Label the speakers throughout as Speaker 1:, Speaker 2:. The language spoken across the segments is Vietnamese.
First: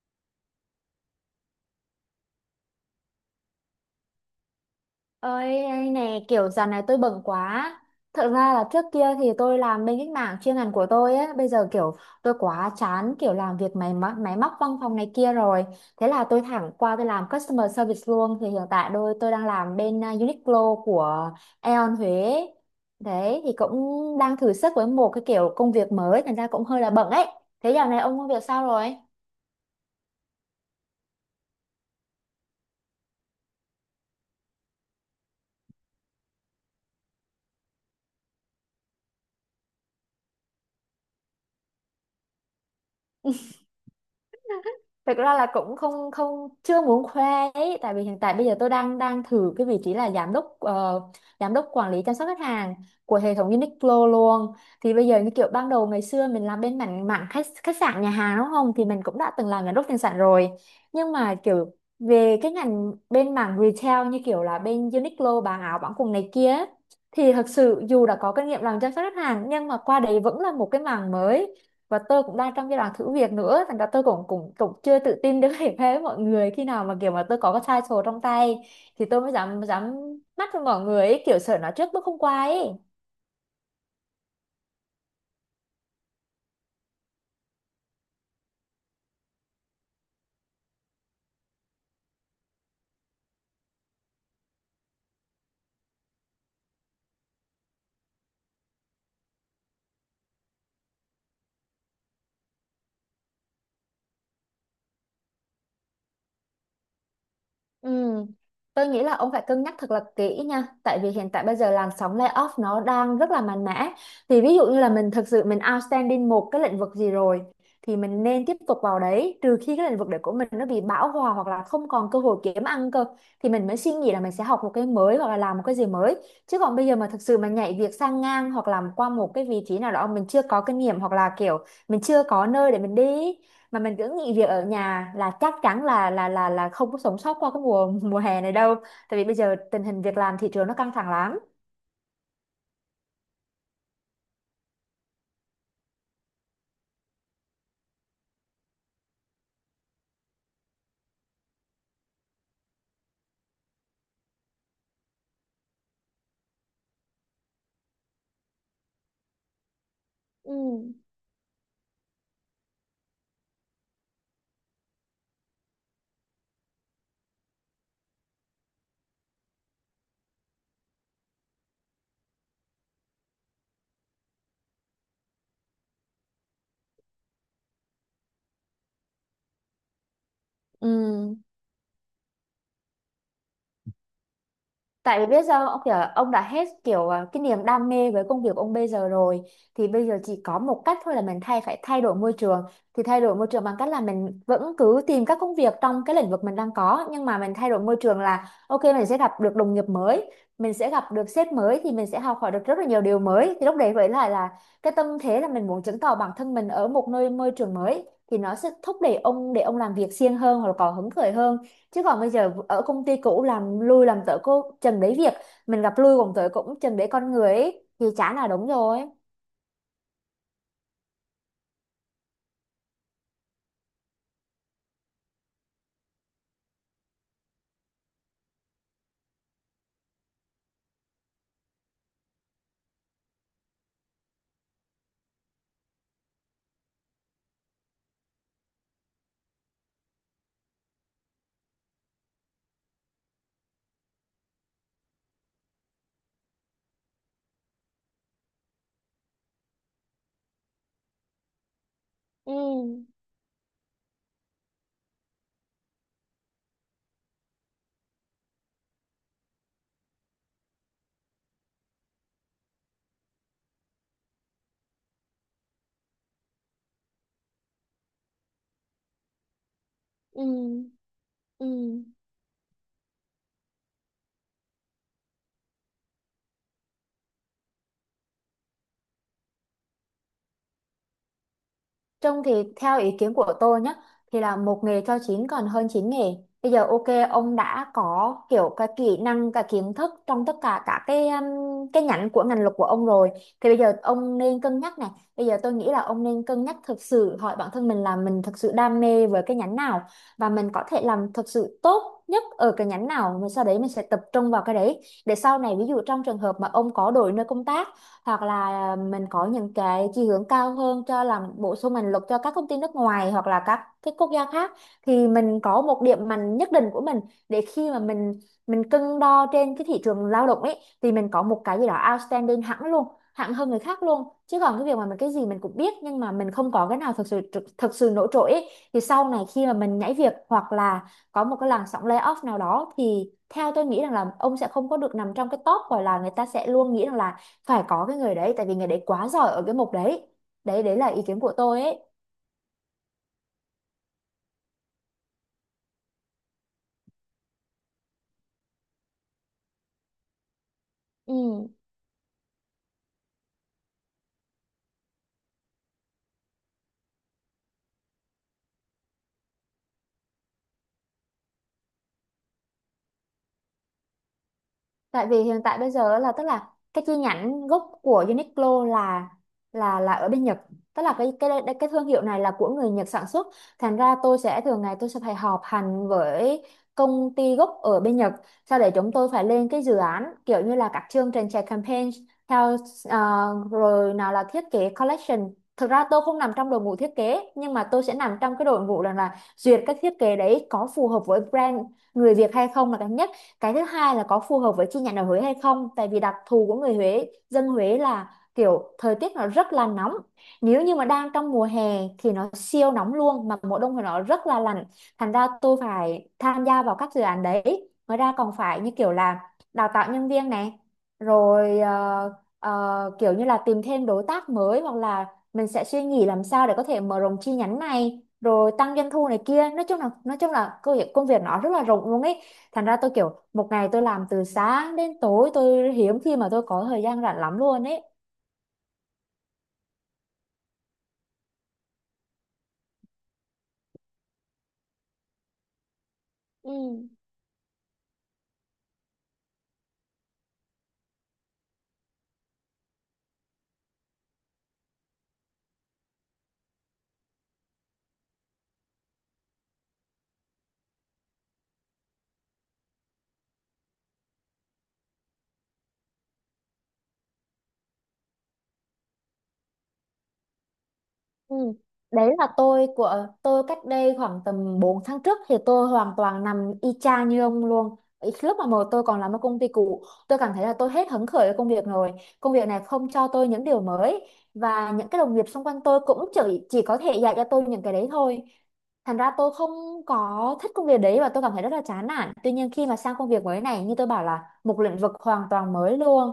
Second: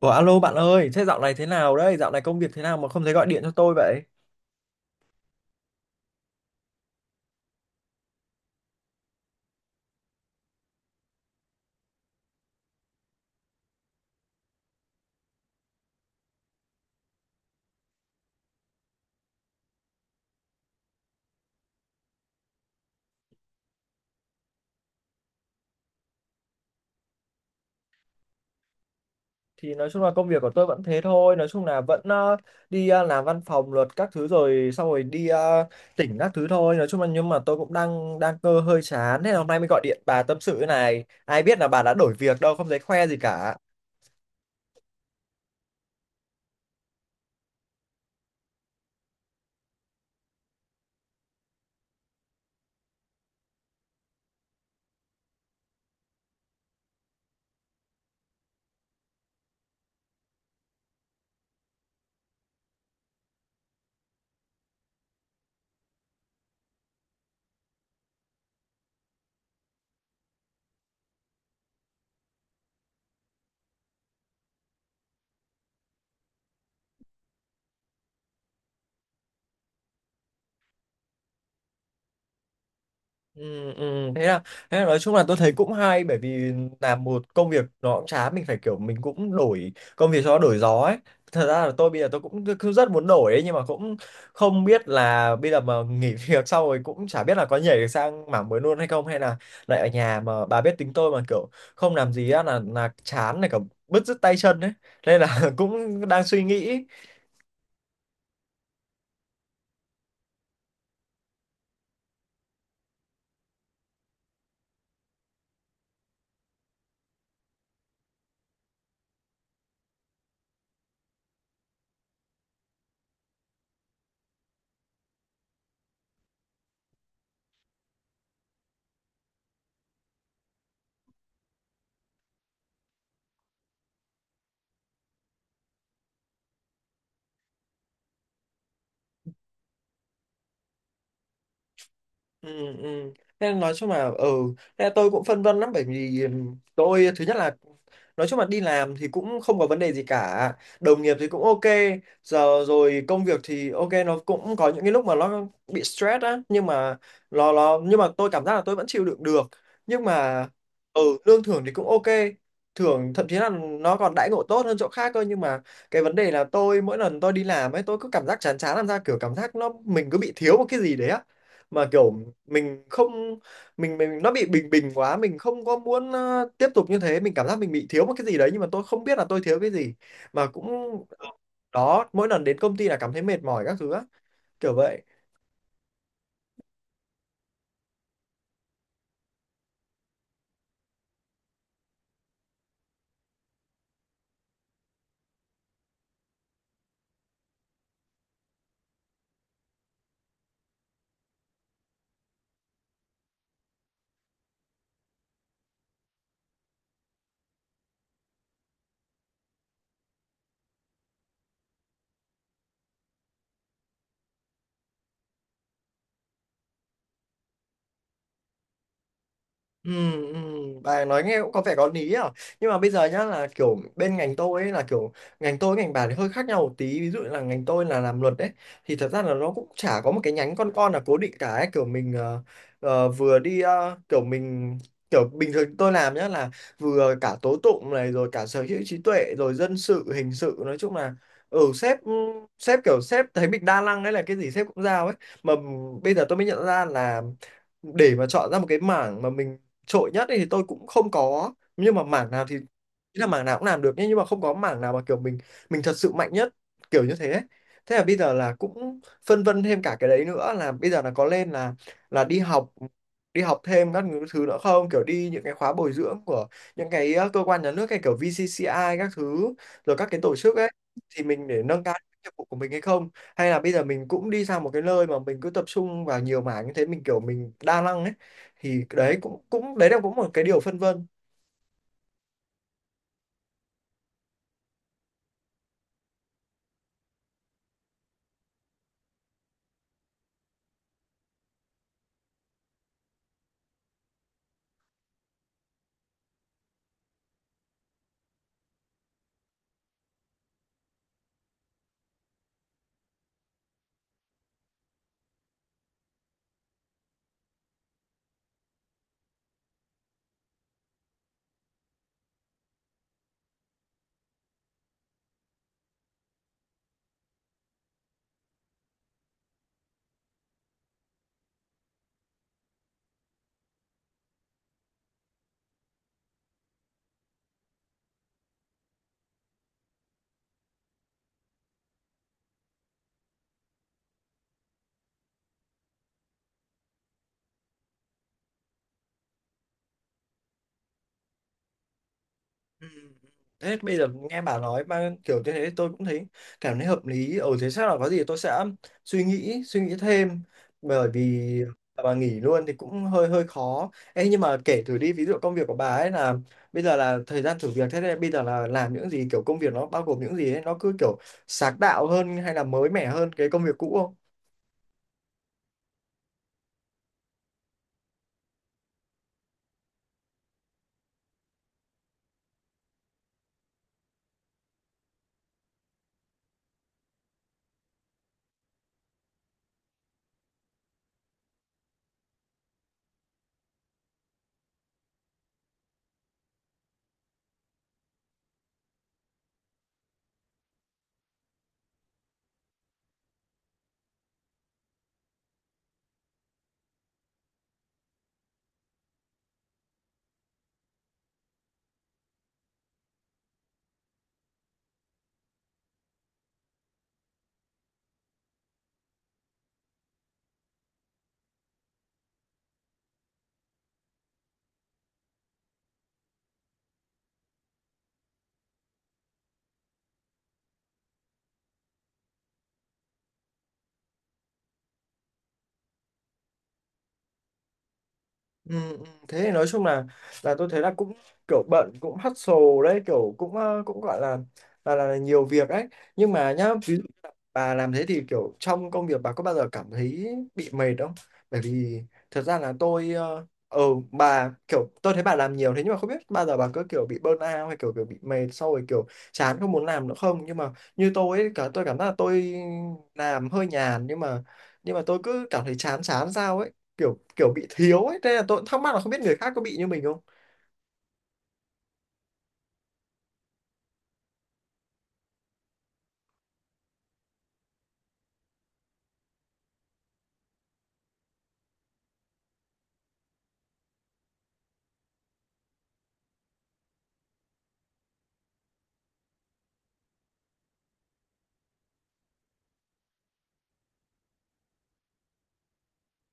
Speaker 1: Ủa, alo bạn ơi, thế dạo này thế nào đấy? Dạo này công việc thế nào mà không thấy gọi điện cho tôi vậy?
Speaker 2: Ơi anh này, kiểu dạo này tôi bận quá. Thật ra là trước kia thì tôi làm bên cái mảng chuyên ngành của tôi ấy. Bây giờ kiểu tôi quá chán kiểu làm việc máy móc văn phòng này kia rồi. Thế là tôi thẳng qua tôi làm customer service luôn. Thì hiện tại tôi đang làm bên Uniqlo của Aeon Huế. Đấy thì cũng đang thử sức với một cái kiểu công việc mới. Thành ra cũng hơi là bận ấy. Thế dạo này ông công việc sao rồi?
Speaker 1: Thì nói chung là công việc của tôi vẫn thế thôi, nói chung là vẫn đi làm văn phòng luật các thứ, rồi xong rồi đi tỉnh các thứ thôi. Nói chung là nhưng mà tôi cũng đang đang cơ hơi chán, thế là hôm nay mới gọi điện bà tâm sự thế này. Ai biết là bà đã đổi việc đâu, không thấy khoe gì cả.
Speaker 2: Thực ra là cũng không không chưa muốn khoe ấy, tại vì hiện tại bây giờ tôi đang đang thử cái vị trí là giám đốc, giám đốc quản lý chăm sóc khách hàng của hệ thống Uniqlo luôn. Thì bây giờ như kiểu ban đầu ngày xưa mình làm bên mảng mảng khách khách sạn nhà hàng đúng không, thì mình cũng đã từng làm giám đốc tiền sản rồi, nhưng mà kiểu về cái ngành bên mảng retail như kiểu là bên Uniqlo bán áo bán quần này kia ấy, thì thật sự dù đã có kinh nghiệm làm chăm sóc khách hàng nhưng mà qua đấy vẫn là một cái mảng mới, và tôi cũng đang trong giai đoạn thử việc nữa, thành ra tôi cũng cũng cũng chưa tự tin được để với mọi người. Khi nào mà kiểu mà tôi có cái title trong tay thì tôi mới dám dám mắt với mọi người ấy, kiểu sợ nói trước bước không qua ấy.
Speaker 1: Ừ, ừ. Thế là nói chung là tôi thấy cũng hay, bởi vì làm một công việc nó cũng chán, mình phải kiểu mình cũng đổi công việc cho nó đổi gió ấy. Thật ra là tôi bây giờ tôi cũng cứ rất muốn đổi ấy, nhưng mà cũng không biết là bây giờ mà nghỉ việc xong rồi cũng chả biết là có nhảy được sang mảng mới luôn hay không, hay là lại ở nhà. Mà bà biết tính tôi mà, kiểu không làm gì á là chán này cả, bứt rứt tay chân ấy, nên là cũng đang suy nghĩ.
Speaker 2: Ừ, tôi nghĩ là ông phải cân nhắc thật là kỹ nha, tại vì hiện tại bây giờ làn sóng layoff nó đang rất là mạnh mẽ. Thì ví dụ như là mình thực sự mình outstanding một cái lĩnh vực gì rồi thì mình nên tiếp tục vào đấy, trừ khi cái lĩnh vực đấy của mình nó bị bão hòa hoặc là không còn cơ hội kiếm ăn cơ, thì mình mới suy nghĩ là mình sẽ học một cái mới hoặc là làm một cái gì mới. Chứ còn bây giờ mà thực sự mà nhảy việc sang ngang hoặc làm qua một cái vị trí nào đó mình chưa có kinh nghiệm, hoặc là kiểu mình chưa có nơi để mình đi mà mình cứ nghỉ việc ở nhà, là chắc chắn là không có sống sót qua cái mùa mùa hè này đâu, tại vì bây giờ tình hình việc làm thị trường nó căng thẳng lắm.
Speaker 1: Ừ, ừ. Nên nói chung là ừ, nên là tôi cũng phân vân lắm, bởi vì tôi thứ nhất là nói chung là đi làm thì cũng không có vấn đề gì cả, đồng nghiệp thì cũng ok giờ rồi, công việc thì ok, nó cũng có những cái lúc mà nó bị stress á, nhưng mà nó nhưng mà tôi cảm giác là tôi vẫn chịu đựng được. Nhưng mà
Speaker 2: Ừ.
Speaker 1: ừ, lương thưởng thì cũng ok, thưởng thậm chí là nó còn đãi ngộ tốt hơn chỗ khác cơ. Nhưng mà cái vấn đề là tôi mỗi lần tôi đi làm ấy, tôi cứ cảm giác chán chán, làm ra kiểu cảm giác nó mình cứ bị thiếu một cái gì đấy á, mà kiểu mình không, mình nó bị bình bình quá, mình không có muốn tiếp tục như thế, mình cảm giác mình bị thiếu một cái gì đấy, nhưng mà tôi không biết là tôi thiếu cái gì. Mà cũng
Speaker 2: Ừ.
Speaker 1: đó, mỗi lần đến công ty là cảm thấy mệt mỏi các thứ á, kiểu vậy.
Speaker 2: Tại vì biết sao, ông kiểu ông đã hết kiểu, cái niềm đam mê với công việc ông bây giờ rồi, thì bây giờ chỉ có một cách thôi là mình phải thay đổi môi trường. Thì thay đổi môi trường bằng cách là mình vẫn cứ tìm các công việc trong cái lĩnh vực mình đang có, nhưng mà mình thay đổi môi trường, là ok mình sẽ gặp được đồng nghiệp mới, mình sẽ gặp được sếp mới, thì mình sẽ học hỏi được rất là nhiều điều mới. Thì lúc đấy với lại là cái tâm thế là mình muốn chứng tỏ bản thân mình ở một nơi môi trường mới, thì nó sẽ thúc đẩy ông để ông làm việc siêng hơn hoặc là có hứng khởi hơn. Chứ còn bây giờ ở công ty cũ làm lui làm tới cô chừng đấy việc, mình gặp lui còn tới cũng chừng đấy con người ấy, thì chả là đúng rồi.
Speaker 1: Ừ, ừ, bà nói nghe cũng có vẻ có lý à. Nhưng mà bây giờ nhá, là kiểu bên ngành tôi ấy, là kiểu ngành tôi với ngành bà thì hơi khác nhau một tí, ví dụ là ngành tôi là làm luật đấy, thì thật ra là nó cũng chả có một cái nhánh con là cố định cả ấy. Kiểu mình vừa đi kiểu bình thường tôi làm nhá là vừa cả tố tụng này rồi cả sở hữu trí tuệ rồi dân sự hình sự, nói chung là ừ, sếp sếp kiểu sếp thấy mình đa năng đấy, là cái gì sếp cũng giao ấy. Mà bây giờ tôi mới nhận ra là để mà chọn ra một cái mảng mà mình trội nhất ấy thì tôi cũng không có, nhưng mà mảng nào
Speaker 2: Ừ.
Speaker 1: thì ý là mảng nào cũng làm được nhé, nhưng mà không có mảng nào mà kiểu mình thật sự mạnh nhất, kiểu như thế ấy. Thế là bây giờ là cũng phân vân thêm cả cái đấy nữa, là bây giờ là có lên là đi học, đi học thêm các thứ nữa không, kiểu đi những cái khóa bồi dưỡng của những cái cơ quan nhà nước, hay kiểu VCCI các thứ, rồi các cái tổ
Speaker 2: Ừ.
Speaker 1: chức ấy, thì mình để
Speaker 2: Ừ.
Speaker 1: nâng cao nghiệp vụ của mình hay không. Hay là bây giờ mình cũng đi sang một cái nơi mà mình cứ tập trung vào nhiều mảng như thế, mình kiểu mình đa năng ấy. Thì đấy cũng cũng đấy là cũng một cái điều phân vân.
Speaker 2: Trông thì theo ý kiến của tôi nhé, thì là một nghề cho chín còn hơn chín nghề. Bây giờ ok ông đã có kiểu cái kỹ năng cái kiến thức trong tất cả các cái nhánh của ngành luật của ông rồi, thì bây giờ ông nên cân nhắc này. Bây giờ tôi nghĩ là ông nên cân nhắc thực sự hỏi bản thân mình là mình thực sự đam mê với cái nhánh nào, và mình có thể làm thực sự tốt nhất ở cái nhánh nào, mình sau đấy mình sẽ tập trung vào cái đấy. Để sau này ví dụ trong trường hợp mà ông có đổi nơi công tác, hoặc là mình có những cái chỉ hướng cao hơn cho làm bổ sung mình lực cho các công ty nước ngoài hoặc là các cái quốc gia khác, thì mình có một điểm mạnh nhất định của mình, để khi mà mình cân đo trên cái thị trường lao động ấy thì mình có một cái gì đó outstanding hẳn luôn, hẳn hơn người khác luôn. Chứ còn cái việc mà mình cái gì mình cũng biết nhưng mà mình không có cái nào thực sự nổi trội ấy, thì sau này khi mà mình nhảy việc hoặc là có một cái làn sóng layoff nào đó, thì theo tôi nghĩ rằng là ông sẽ không có được nằm trong cái top, gọi là người ta sẽ luôn nghĩ rằng là phải có cái người đấy tại vì người đấy quá giỏi ở cái mục đấy. Đấy là ý kiến của tôi ấy.
Speaker 1: Ừ. Thế bây giờ nghe bà nói mà kiểu như thế tôi cũng thấy cảm thấy hợp lý, ở thế chắc là có gì tôi sẽ suy nghĩ thêm, bởi vì
Speaker 2: Ừ.
Speaker 1: bà nghỉ luôn thì cũng hơi hơi khó. Ê, nhưng mà kể thử đi, ví dụ công việc của bà ấy là bây giờ là thời gian thử việc thế này, bây giờ là làm những gì, kiểu công việc nó bao gồm những gì ấy, nó cứ kiểu sáng tạo hơn hay là mới mẻ hơn cái công việc cũ không?
Speaker 2: Tại vì hiện tại bây giờ là tức là cái chi nhánh gốc của Uniqlo là ở bên Nhật. Tức là cái thương hiệu này là của người Nhật sản xuất. Thành ra tôi sẽ thường ngày tôi sẽ phải họp hành với công ty gốc ở bên Nhật. Sau để chúng tôi phải lên cái dự án kiểu như là các chương trình chạy campaign theo, ờ, rồi nào là thiết kế collection. Thực ra tôi không nằm trong đội ngũ thiết kế nhưng mà tôi sẽ nằm trong cái đội ngũ là duyệt các thiết kế đấy có phù hợp với brand người Việt hay không là cái nhất. Cái thứ hai là có phù hợp với chi nhánh ở Huế hay không, tại vì đặc thù của người Huế dân Huế là kiểu thời tiết nó rất là nóng, nếu như mà đang trong mùa hè thì nó siêu nóng luôn, mà mùa đông thì nó rất là lạnh. Thành ra tôi phải tham gia vào các dự án đấy, ngoài ra còn phải như kiểu là đào tạo nhân viên này, rồi kiểu như là tìm thêm đối tác mới, hoặc là mình sẽ suy nghĩ làm sao để có thể mở rộng chi nhánh này, rồi tăng doanh thu này kia. Nói chung là công việc nó rất là rộng luôn ấy. Thành ra tôi kiểu một ngày tôi làm từ sáng đến tối, tôi hiếm khi mà tôi có thời gian rảnh lắm luôn ấy.
Speaker 1: Ừ, ừ, thế thì nói chung là tôi thấy là cũng kiểu bận, cũng hustle đấy, kiểu cũng cũng gọi là là nhiều việc ấy. Nhưng mà nhá ví,
Speaker 2: Ừ.
Speaker 1: bà làm thế thì kiểu trong công việc bà có bao giờ cảm thấy bị mệt không? Bởi vì thật ra là tôi bà kiểu tôi thấy bà làm nhiều thế, nhưng mà không biết bao giờ bà có kiểu bị burnout hay kiểu kiểu bị mệt sau rồi kiểu chán không muốn làm nữa không? Nhưng mà như tôi ấy, cả tôi cảm giác là tôi làm hơi nhàn, nhưng mà tôi cứ cảm thấy chán chán sao ấy, kiểu kiểu bị thiếu ấy, thế là tôi cũng thắc mắc là không biết người khác có bị như mình không?
Speaker 2: Ừ. Đấy là tôi của tôi cách đây khoảng tầm 4 tháng trước thì tôi hoàn toàn nằm y chang như ông luôn. Ý, lúc mà tôi còn làm ở công ty cũ, tôi cảm thấy là tôi hết hứng khởi với công việc rồi. Công việc này không cho tôi những điều mới, và những cái đồng nghiệp xung quanh tôi cũng chỉ có thể dạy cho tôi những cái đấy thôi. Thành ra tôi không có thích công việc đấy và tôi cảm thấy rất là chán nản. Tuy nhiên khi mà sang công việc mới này, như tôi bảo là một lĩnh vực hoàn toàn mới luôn,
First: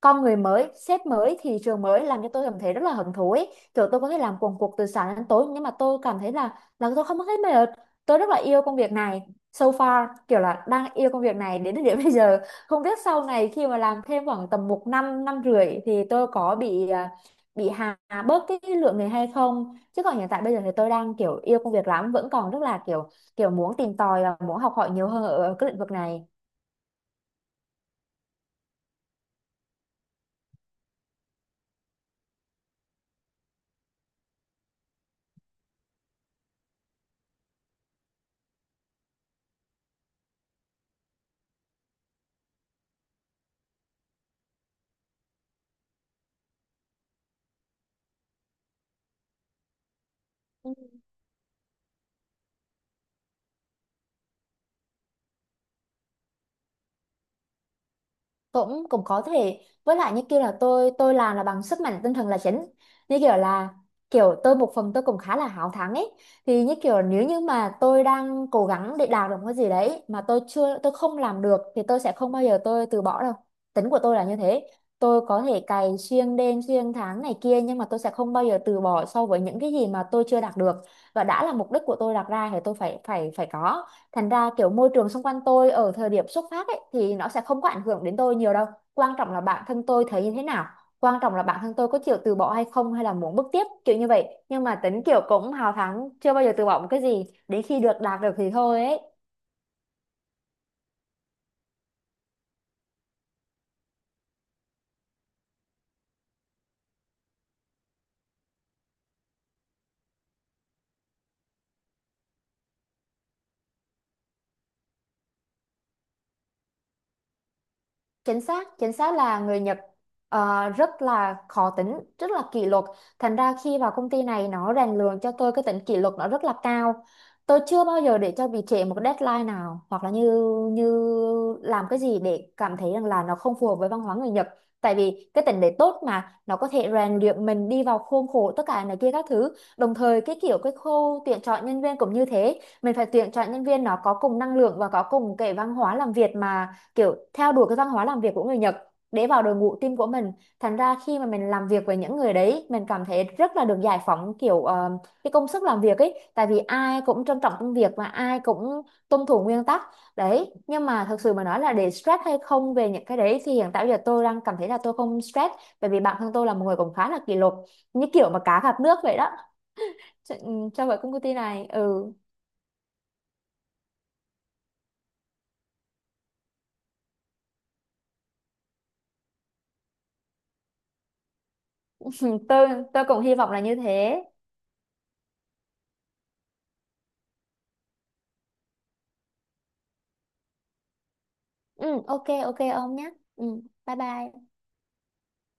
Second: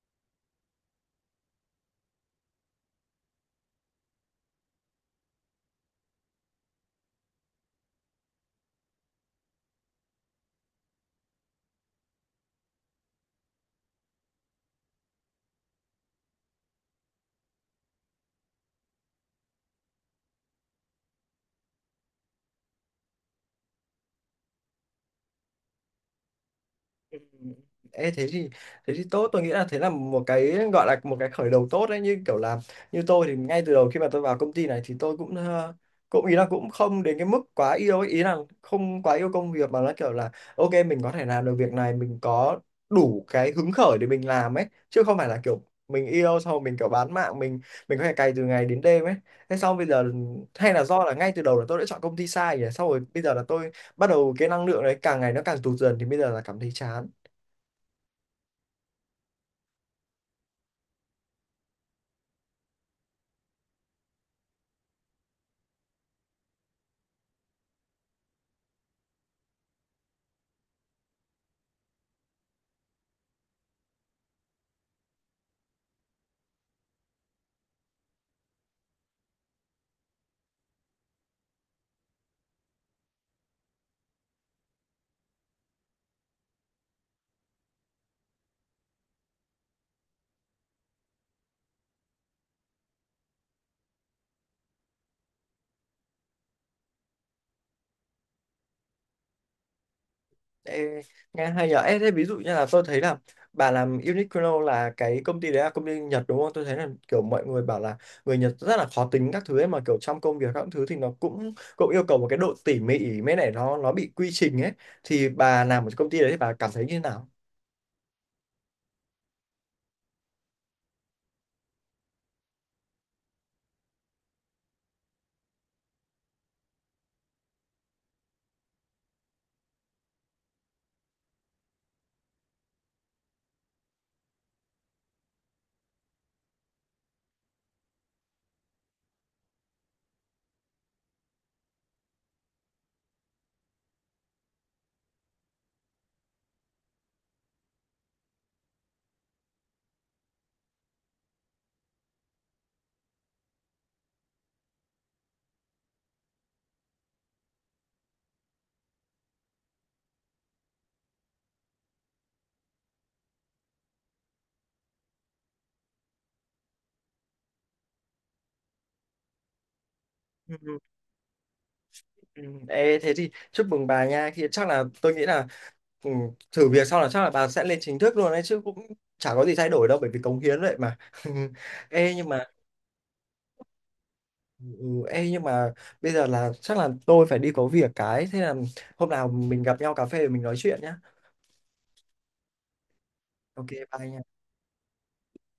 Speaker 2: con người mới, sếp mới, thị trường mới, làm cho tôi cảm thấy rất là hứng thú ấy. Kiểu tôi có thể làm cuồng cuộc từ sáng đến tối nhưng mà tôi cảm thấy là tôi không có thấy mệt. Tôi rất là yêu công việc này. So far kiểu là đang yêu công việc này đến thời điểm bây giờ. Không biết sau này khi mà làm thêm khoảng tầm 1 năm rưỡi thì tôi có bị, bị hà bớt cái lượng người hay không. Chứ còn hiện tại bây giờ thì tôi đang kiểu yêu công việc lắm, vẫn còn rất là kiểu kiểu muốn tìm tòi và muốn học hỏi nhiều hơn ở ở cái lĩnh vực này.
Speaker 1: Ừ. Ê, thế thì tốt, tôi nghĩ là thế là một cái gọi là một cái khởi đầu tốt đấy. Như kiểu là như tôi thì ngay từ đầu khi mà tôi vào công ty này thì tôi cũng cũng ý là cũng không đến cái mức quá yêu ấy. Ý là không quá yêu công việc, mà nó kiểu là ok mình có thể làm được việc này, mình có đủ cái hứng khởi để mình làm ấy, chứ không phải là kiểu mình yêu sau mình kiểu bán mạng, mình có thể cày từ ngày đến đêm ấy. Thế xong bây giờ, hay là do là ngay từ đầu là tôi đã chọn công ty sai nhỉ, xong rồi bây giờ là tôi bắt đầu cái năng lượng đấy càng ngày nó càng tụt dần, thì bây giờ là cảm thấy chán.
Speaker 2: Cũng Cũng có thể, với lại như kia là tôi làm là bằng sức mạnh tinh thần là chính, như kiểu là kiểu tôi một phần tôi cũng khá là háo thắng ấy. Thì như kiểu nếu như mà tôi đang cố gắng để đạt được một cái gì đấy mà tôi không làm được thì tôi sẽ không bao giờ tôi từ bỏ đâu. Tính của tôi là như thế. Tôi có thể cày xuyên đêm xuyên tháng này kia, nhưng mà tôi sẽ không bao giờ từ bỏ so với những cái gì mà tôi chưa đạt được, và đã là mục đích của tôi đặt ra thì tôi phải phải phải có. Thành ra kiểu môi trường xung quanh tôi ở thời điểm xuất phát ấy thì nó sẽ không có ảnh hưởng đến tôi nhiều đâu. Quan trọng là bản thân tôi thấy như thế nào, quan trọng là bản thân tôi có chịu từ bỏ hay không, hay là muốn bước tiếp kiểu như vậy. Nhưng mà tính kiểu cũng hào thắng, chưa bao giờ từ bỏ một cái gì đến khi được đạt được thì thôi ấy.
Speaker 1: Ê, nghe hay nhở. Ê, thế ví dụ như là tôi thấy là bà làm Uniqlo là cái công ty đấy là công ty Nhật đúng không, tôi thấy là kiểu mọi người bảo là người Nhật rất là khó tính các thứ ấy, mà kiểu trong công việc các thứ thì nó cũng cũng yêu cầu một cái độ tỉ mỉ mấy này, nó bị quy trình ấy, thì bà làm ở công ty đấy thì bà cảm thấy như thế nào?
Speaker 2: Chính xác là người Nhật rất là khó tính, rất là kỷ luật. Thành ra khi vào công ty này nó rèn luyện cho tôi cái tính kỷ luật nó rất là cao. Tôi chưa bao giờ để cho bị trễ một cái deadline nào, hoặc là như như làm cái gì để cảm thấy rằng là nó không phù hợp với văn hóa người Nhật. Tại vì cái tính đấy tốt mà, nó có thể rèn luyện mình đi vào khuôn khổ tất cả này kia các thứ. Đồng thời cái kiểu cái khâu tuyển chọn nhân viên cũng như thế, mình phải tuyển chọn nhân viên nó có cùng năng lượng và có cùng cái văn hóa làm việc mà, kiểu theo đuổi cái văn hóa làm việc của người Nhật để vào đội ngũ team của mình. Thành ra khi mà mình làm việc với những người đấy, mình cảm thấy rất là được giải phóng kiểu, cái công sức làm việc ấy, tại vì ai cũng trân trọng công việc và ai cũng tuân thủ nguyên tắc đấy. Nhưng mà thật sự mà nói là để stress hay không về những cái đấy thì hiện tại bây giờ tôi đang cảm thấy là tôi không stress, bởi vì bản thân tôi là một người cũng khá là kỷ luật, như kiểu mà cá gặp nước vậy đó, cho, ừ, cho vậy công ty này. Ừ.
Speaker 1: Ừ, ê, thế thì chúc mừng bà nha, thì chắc là tôi nghĩ là ừ, thử việc xong là chắc là bà sẽ lên chính thức luôn đấy chứ, cũng chả có gì thay đổi đâu, bởi vì cống hiến vậy mà. Ê, nhưng mà
Speaker 2: tôi tôi cũng hy vọng là như thế.
Speaker 1: ừ, ê, nhưng mà bây giờ là chắc là tôi phải đi có việc cái, thế là hôm nào mình gặp nhau cà phê để mình nói chuyện nhá.
Speaker 2: Ừ, ok ok ông nhé. Ừ,
Speaker 1: Ok,
Speaker 2: bye
Speaker 1: bye nha.
Speaker 2: bye.